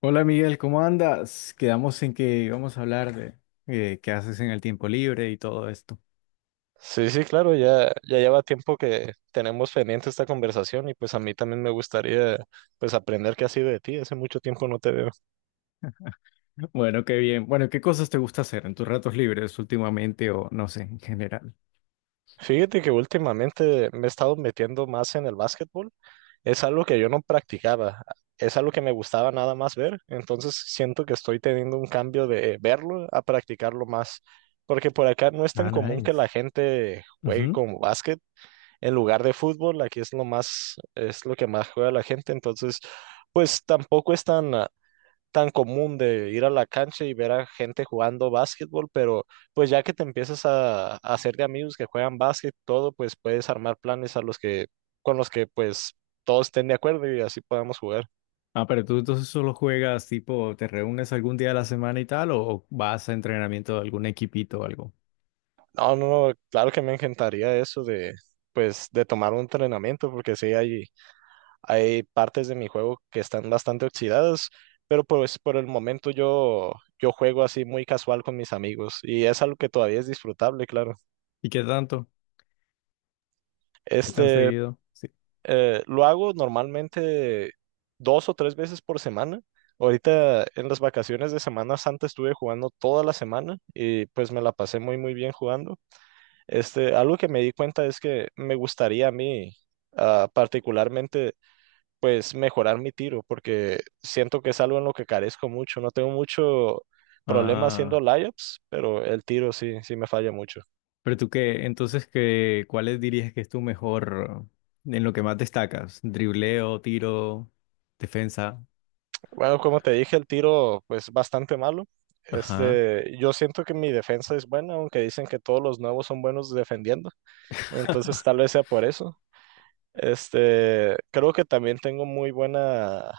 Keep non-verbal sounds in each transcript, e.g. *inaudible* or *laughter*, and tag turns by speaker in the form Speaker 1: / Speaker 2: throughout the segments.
Speaker 1: Hola Miguel, ¿cómo andas? Quedamos en que vamos a hablar de qué haces en el tiempo libre y todo esto.
Speaker 2: Sí, sí, claro, ya lleva tiempo que tenemos pendiente esta conversación y pues a mí también me gustaría pues aprender qué ha sido de ti, hace mucho tiempo no te veo.
Speaker 1: Bueno, qué bien. Bueno, ¿qué cosas te gusta hacer en tus ratos libres últimamente o no sé, en general?
Speaker 2: Fíjate que últimamente me he estado metiendo más en el básquetbol, es algo que yo no practicaba, es algo que me gustaba nada más ver, entonces siento que estoy teniendo un cambio de verlo a practicarlo más, porque por acá no es tan
Speaker 1: Ah,
Speaker 2: común que la
Speaker 1: nice.
Speaker 2: gente juegue
Speaker 1: Ujú.
Speaker 2: con básquet en lugar de fútbol, aquí es lo más, es lo que más juega la gente, entonces, pues tampoco es tan, tan común de ir a la cancha y ver a gente jugando básquetbol, pero pues ya que te empiezas a hacer de amigos que juegan básquet, todo, pues puedes armar planes a los que, con los que pues todos estén de acuerdo y así podamos jugar.
Speaker 1: Ah, pero tú entonces solo juegas, tipo, ¿te reúnes algún día de la semana y tal o vas a entrenamiento de algún equipito o algo?
Speaker 2: No, no, no, claro que me encantaría eso de, pues, de tomar un entrenamiento, porque sí hay partes de mi juego que están bastante oxidadas, pero pues por el momento yo juego así muy casual con mis amigos y es algo que todavía es disfrutable, claro.
Speaker 1: ¿Y qué tanto? ¿Qué tan
Speaker 2: Este,
Speaker 1: seguido? Sí.
Speaker 2: lo hago normalmente dos o tres veces por semana. Ahorita en las vacaciones de Semana Santa estuve jugando toda la semana y pues me la pasé muy muy bien jugando. Este, algo que me di cuenta es que me gustaría a mí particularmente pues mejorar mi tiro, porque siento que es algo en lo que carezco mucho. No tengo mucho problema haciendo layups, pero el tiro sí, sí me falla mucho.
Speaker 1: Pero tú qué, entonces qué, ¿cuáles dirías que es tu mejor, en lo que más destacas? Dribleo, tiro, defensa.
Speaker 2: Bueno, como te dije, el tiro pues bastante malo.
Speaker 1: Ajá.
Speaker 2: Este, yo siento que mi defensa es buena, aunque dicen que todos los nuevos son buenos defendiendo. Entonces
Speaker 1: *laughs*
Speaker 2: tal vez sea por eso. Este, creo que también tengo muy buena,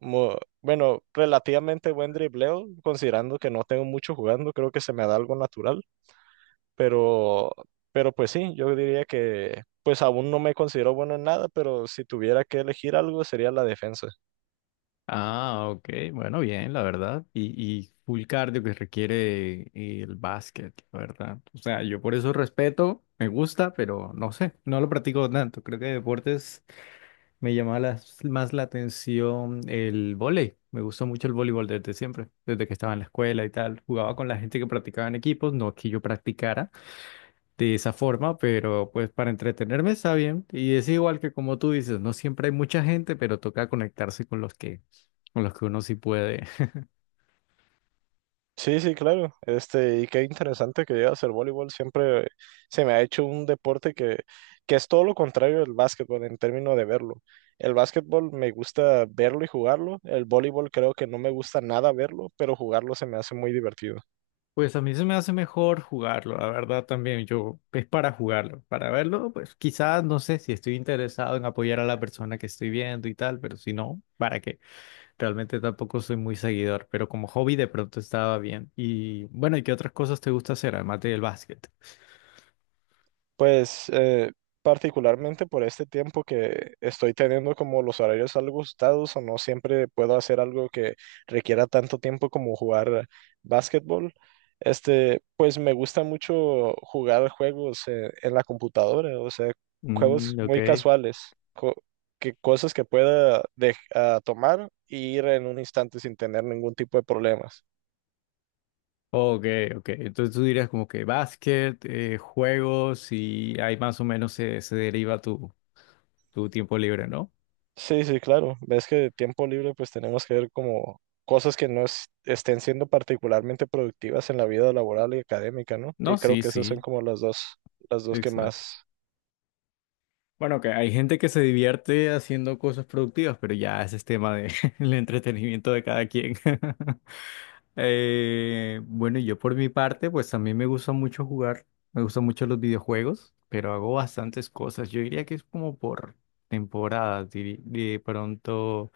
Speaker 2: bueno, relativamente buen dribleo, considerando que no tengo mucho jugando, creo que se me da algo natural. Pero, pero pues sí, yo diría que pues aún no me considero bueno en nada, pero si tuviera que elegir algo sería la defensa.
Speaker 1: Ah, ok. Bueno, bien, la verdad. Y full cardio que requiere el básquet, la verdad. O sea, yo por eso respeto, me gusta, pero no sé, no lo practico tanto. Creo que deportes Me llamaba más la atención el vóley. Me gustó mucho el voleibol desde siempre, desde que estaba en la escuela y tal. Jugaba con la gente que practicaba en equipos, no que yo practicara de esa forma, pero pues para entretenerme está bien. Y es igual que como tú dices, no siempre hay mucha gente, pero toca conectarse con los que uno sí puede. *laughs*
Speaker 2: Sí, sí, claro. Este, y qué interesante que llegas al voleibol. Siempre se me ha hecho un deporte que es todo lo contrario del básquetbol en términos de verlo. El básquetbol me gusta verlo y jugarlo. El voleibol creo que no me gusta nada verlo, pero jugarlo se me hace muy divertido.
Speaker 1: Pues a mí se me hace mejor jugarlo, la verdad también. Yo es para jugarlo, para verlo, pues quizás no sé si estoy interesado en apoyar a la persona que estoy viendo y tal, pero si no, ¿para qué? Realmente tampoco soy muy seguidor, pero como hobby de pronto estaba bien. Y bueno, ¿y qué otras cosas te gusta hacer además del básquet?
Speaker 2: Pues particularmente por este tiempo que estoy teniendo como los horarios algo ajustados o no siempre puedo hacer algo que requiera tanto tiempo como jugar básquetbol. Este, pues me gusta mucho jugar juegos en la computadora, o sea, juegos
Speaker 1: Mm, ok.
Speaker 2: muy casuales, co- que cosas que pueda tomar e ir en un instante sin tener ningún tipo de problemas.
Speaker 1: Ok, ok. Entonces tú dirías como que básquet, juegos y ahí más o menos se deriva tu tiempo libre, ¿no?
Speaker 2: Sí, sí, claro. Ves que de tiempo libre pues tenemos que ver como cosas que no es- estén siendo particularmente productivas en la vida laboral y académica, ¿no? Y
Speaker 1: No,
Speaker 2: creo
Speaker 1: sí,
Speaker 2: que esas son
Speaker 1: sí,
Speaker 2: como las dos que
Speaker 1: exacto.
Speaker 2: más...
Speaker 1: Bueno, que hay gente que se divierte haciendo cosas productivas, pero ya ese es tema de *laughs* el entretenimiento de cada quien. *laughs* Bueno, yo por mi parte, pues también me gusta mucho jugar, me gustan mucho los videojuegos, pero hago bastantes cosas. Yo diría que es como por temporadas. De pronto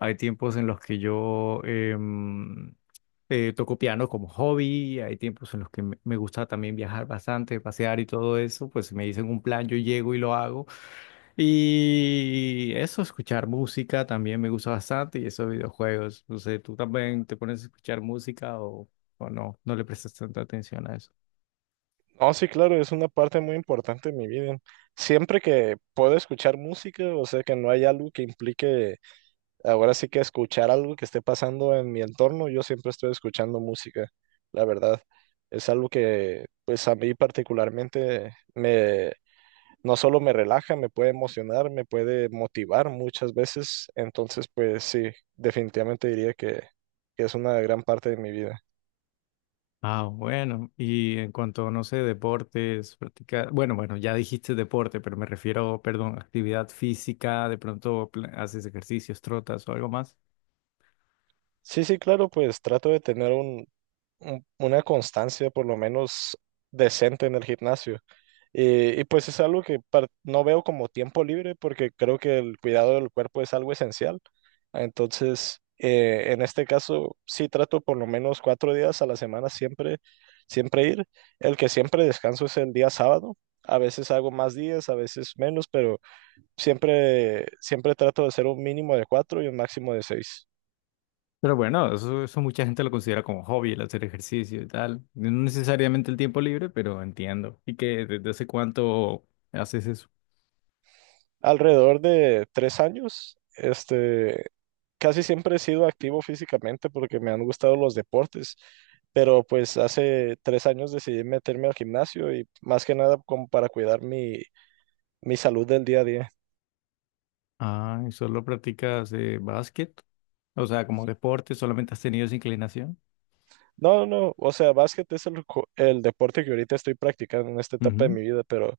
Speaker 1: hay tiempos en los que yo toco piano como hobby, hay tiempos en los que me gusta también viajar bastante, pasear y todo eso, pues si me dicen un plan, yo llego y lo hago. Y eso, escuchar música también me gusta bastante y esos videojuegos. No sé, ¿tú también te pones a escuchar música o no? No le prestas tanta atención a eso.
Speaker 2: Oh, sí, claro, es una parte muy importante de mi vida. Siempre que puedo escuchar música, o sea, que no hay algo que implique ahora sí que escuchar algo que esté pasando en mi entorno, yo siempre estoy escuchando música, la verdad. Es algo que pues a mí particularmente me no solo me relaja, me puede emocionar, me puede motivar muchas veces. Entonces, pues sí, definitivamente diría que es una gran parte de mi vida.
Speaker 1: Ah, bueno. Y en cuanto, no sé, deportes, practicar, bueno, bueno, ya dijiste deporte, pero me refiero, perdón, actividad física, de pronto haces ejercicios, trotas o algo más.
Speaker 2: Sí, sí, claro, pues trato de tener una constancia por lo menos decente en el gimnasio. Y pues es algo que no veo como tiempo libre porque creo que el cuidado del cuerpo es algo esencial. Entonces, en este caso, sí trato por lo menos cuatro días a la semana siempre, siempre ir. El que siempre descanso es el día sábado. A veces hago más días, a veces menos, pero siempre, siempre trato de hacer un mínimo de cuatro y un máximo de seis.
Speaker 1: Pero bueno, eso mucha gente lo considera como hobby, el hacer ejercicio y tal. No necesariamente el tiempo libre, pero entiendo. ¿Y que desde hace cuánto haces eso?
Speaker 2: Alrededor de tres años, este, casi siempre he sido activo físicamente porque me han gustado los deportes, pero pues hace tres años decidí meterme al gimnasio y más que nada como para cuidar mi, mi salud del día a día.
Speaker 1: Ah, ¿y solo practicas básquet? O sea, como deporte, solamente has tenido esa inclinación.
Speaker 2: No, no, o sea, básquet es el deporte que ahorita estoy practicando en esta etapa de
Speaker 1: Ujú.
Speaker 2: mi vida, pero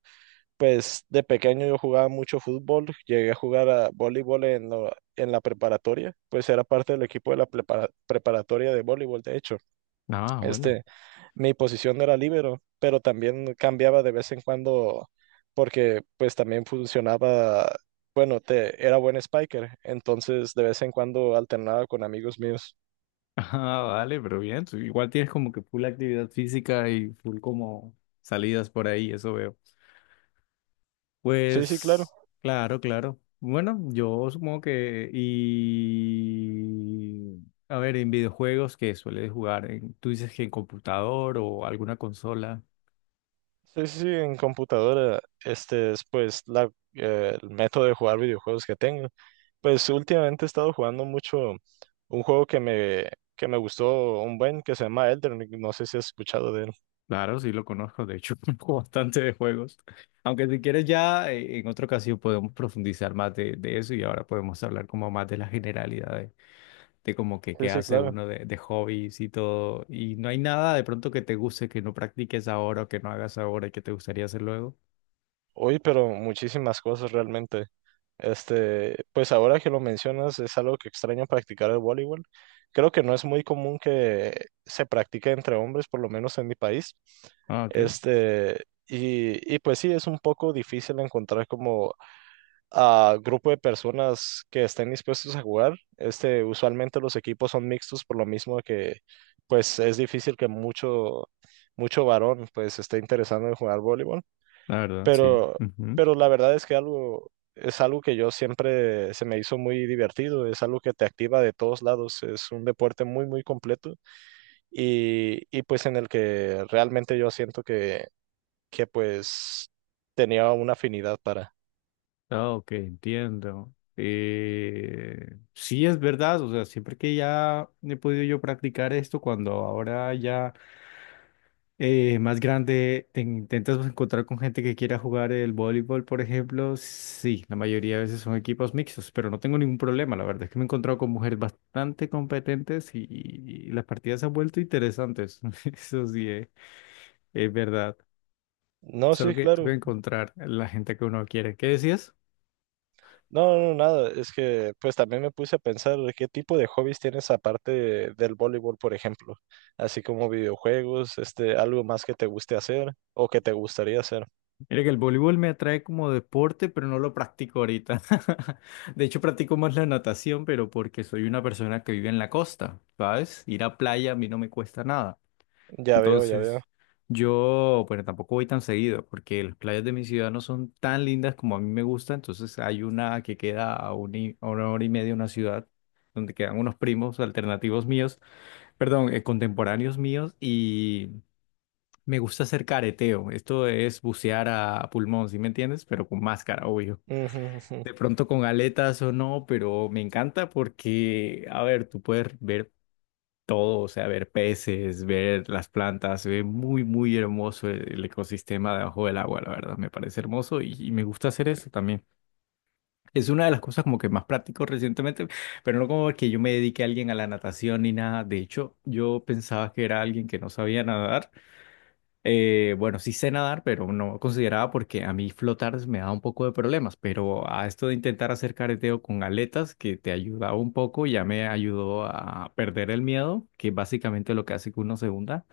Speaker 2: pues de pequeño yo jugaba mucho fútbol, llegué a jugar a voleibol en la preparatoria, pues era parte del equipo de la preparatoria de voleibol, de hecho.
Speaker 1: Ah, bueno.
Speaker 2: Este, mi posición no era líbero, pero también cambiaba de vez en cuando porque pues también funcionaba, bueno, era buen spiker, entonces de vez en cuando alternaba con amigos míos.
Speaker 1: *laughs* Ah, vale, pero bien. Tú igual tienes como que full actividad física y full como salidas por ahí, eso veo.
Speaker 2: Sí, sí, claro.
Speaker 1: Pues, claro, claro. Bueno, yo supongo que. Y. A ver, en videojuegos que sueles jugar, tú dices que en computador o alguna consola.
Speaker 2: Sí, sí, sí, en computadora, este es pues el método de jugar videojuegos que tengo. Pues últimamente he estado jugando mucho un juego que me gustó un buen, que se llama Elden Ring, no sé si has escuchado de él.
Speaker 1: Claro, sí lo conozco, de hecho, *laughs* conozco bastante de juegos. Aunque si quieres ya en otra ocasión podemos profundizar más de eso y ahora podemos hablar como más de la generalidad de como que qué
Speaker 2: Sí, sí,
Speaker 1: hace
Speaker 2: claro.
Speaker 1: uno de hobbies y todo. Y no hay nada de pronto que te guste, que no practiques ahora o que no hagas ahora y que te gustaría hacer luego.
Speaker 2: Hoy, pero muchísimas cosas realmente. Este, pues ahora que lo mencionas, es algo que extraño practicar el voleibol. Creo que no es muy común que se practique entre hombres, por lo menos en mi país.
Speaker 1: Ah, ok,
Speaker 2: Este, y pues sí, es un poco difícil encontrar como a grupo de personas que estén dispuestos a jugar. Este, usualmente los equipos son mixtos por lo mismo que pues es difícil que mucho, mucho varón pues esté interesado en jugar voleibol.
Speaker 1: la verdad, sí.
Speaker 2: Pero,
Speaker 1: Ujú.
Speaker 2: pero la verdad es que algo, es algo que yo siempre se me hizo muy divertido, es algo que te activa de todos lados, es un deporte muy, muy completo y pues en el que realmente yo siento que pues tenía una afinidad para.
Speaker 1: Ah, ok, entiendo. Sí, es verdad, o sea, siempre que ya he podido yo practicar esto, cuando ahora ya, más grande, te intentas encontrar con gente que quiera jugar el voleibol, por ejemplo. Sí, la mayoría de veces son equipos mixtos, pero no tengo ningún problema. La verdad es que me he encontrado con mujeres bastante competentes y las partidas se han vuelto interesantes. *laughs* Eso sí, es verdad.
Speaker 2: No, sí,
Speaker 1: Solo que tengo
Speaker 2: claro.
Speaker 1: que encontrar la gente que uno quiere. ¿Qué decías?
Speaker 2: No, no, nada, es que pues también me puse a pensar qué tipo de hobbies tienes aparte del voleibol, por ejemplo, así como videojuegos, este, algo más que te guste hacer o que te gustaría hacer.
Speaker 1: Mira que el voleibol me atrae como deporte, pero no lo practico ahorita. *laughs* De hecho, practico más la natación, pero porque soy una persona que vive en la costa, ¿sabes? Ir a playa a mí no me cuesta nada.
Speaker 2: Ya veo, ya veo.
Speaker 1: Entonces, yo, bueno, tampoco voy tan seguido porque las playas de mi ciudad no son tan lindas como a mí me gusta. Entonces, hay una que queda a una hora y media de una ciudad donde quedan unos primos alternativos míos, perdón, contemporáneos míos y me gusta hacer careteo. Esto es bucear a pulmón, ¿sí me entiendes? Pero con máscara, obvio.
Speaker 2: Ujú, ujú.
Speaker 1: De pronto con aletas o no, pero me encanta porque, a ver, tú puedes ver todo, o sea, ver peces, ver las plantas, se ve muy, muy hermoso el ecosistema debajo del agua, la verdad, me parece hermoso y me gusta hacer eso también. Es una de las cosas como que más practico recientemente, pero no como que yo me dedique a alguien a la natación ni nada. De hecho, yo pensaba que era alguien que no sabía nadar, bueno, sí sé nadar, pero no consideraba porque a mí flotar me da un poco de problemas, pero a esto de intentar hacer careteo con aletas, que te ayudaba un poco, ya me ayudó a perder el miedo, que es básicamente lo que hace que uno se hunda,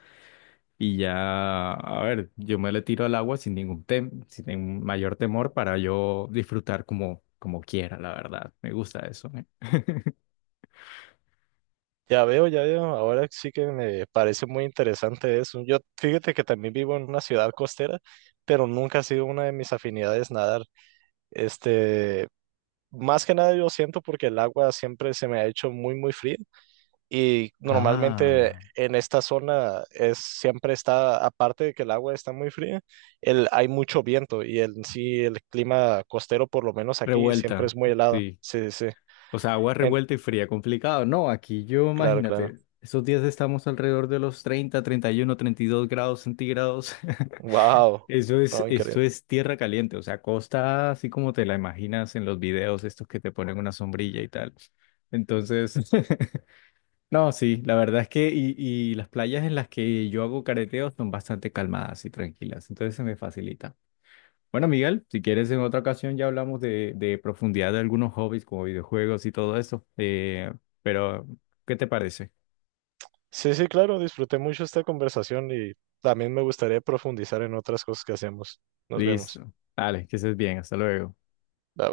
Speaker 1: y ya, a ver, yo me le tiro al agua sin ningún mayor temor para yo disfrutar como quiera, la verdad, me gusta eso, ¿eh?
Speaker 2: Ya veo, ya veo. Ahora sí que me parece muy interesante eso. Yo, fíjate que también vivo en una ciudad costera, pero nunca ha sido una de mis afinidades nadar. Este, más que nada yo siento porque el agua siempre se me ha hecho muy, muy fría y normalmente
Speaker 1: Ah,
Speaker 2: en esta zona es siempre está, aparte de que el agua está muy fría, hay mucho viento y el clima costero, por lo menos aquí, siempre
Speaker 1: revuelta,
Speaker 2: es muy helado.
Speaker 1: sí.
Speaker 2: Sí, sí. Sí.
Speaker 1: O sea, agua
Speaker 2: En-
Speaker 1: revuelta y fría, complicado. No, aquí yo,
Speaker 2: claro, claro.
Speaker 1: imagínate, esos días estamos alrededor de los 30 31 32 grados centígrados. *laughs*
Speaker 2: Wow. No, increíble.
Speaker 1: Esto es tierra caliente, o sea, costa así como te la imaginas en los videos estos que te ponen una sombrilla y tal. Entonces, *laughs* no, sí, la verdad es que y las playas en las que yo hago careteo son bastante calmadas y tranquilas, entonces se me facilita. Bueno, Miguel, si quieres en otra ocasión ya hablamos de profundidad de algunos hobbies como videojuegos y todo eso. Pero, ¿qué te parece?
Speaker 2: Sí, sí, claro, disfruté mucho esta conversación y también me gustaría profundizar en otras cosas que hacemos. Nos vemos.
Speaker 1: Listo. Dale, que estés bien. Hasta luego.
Speaker 2: Bye.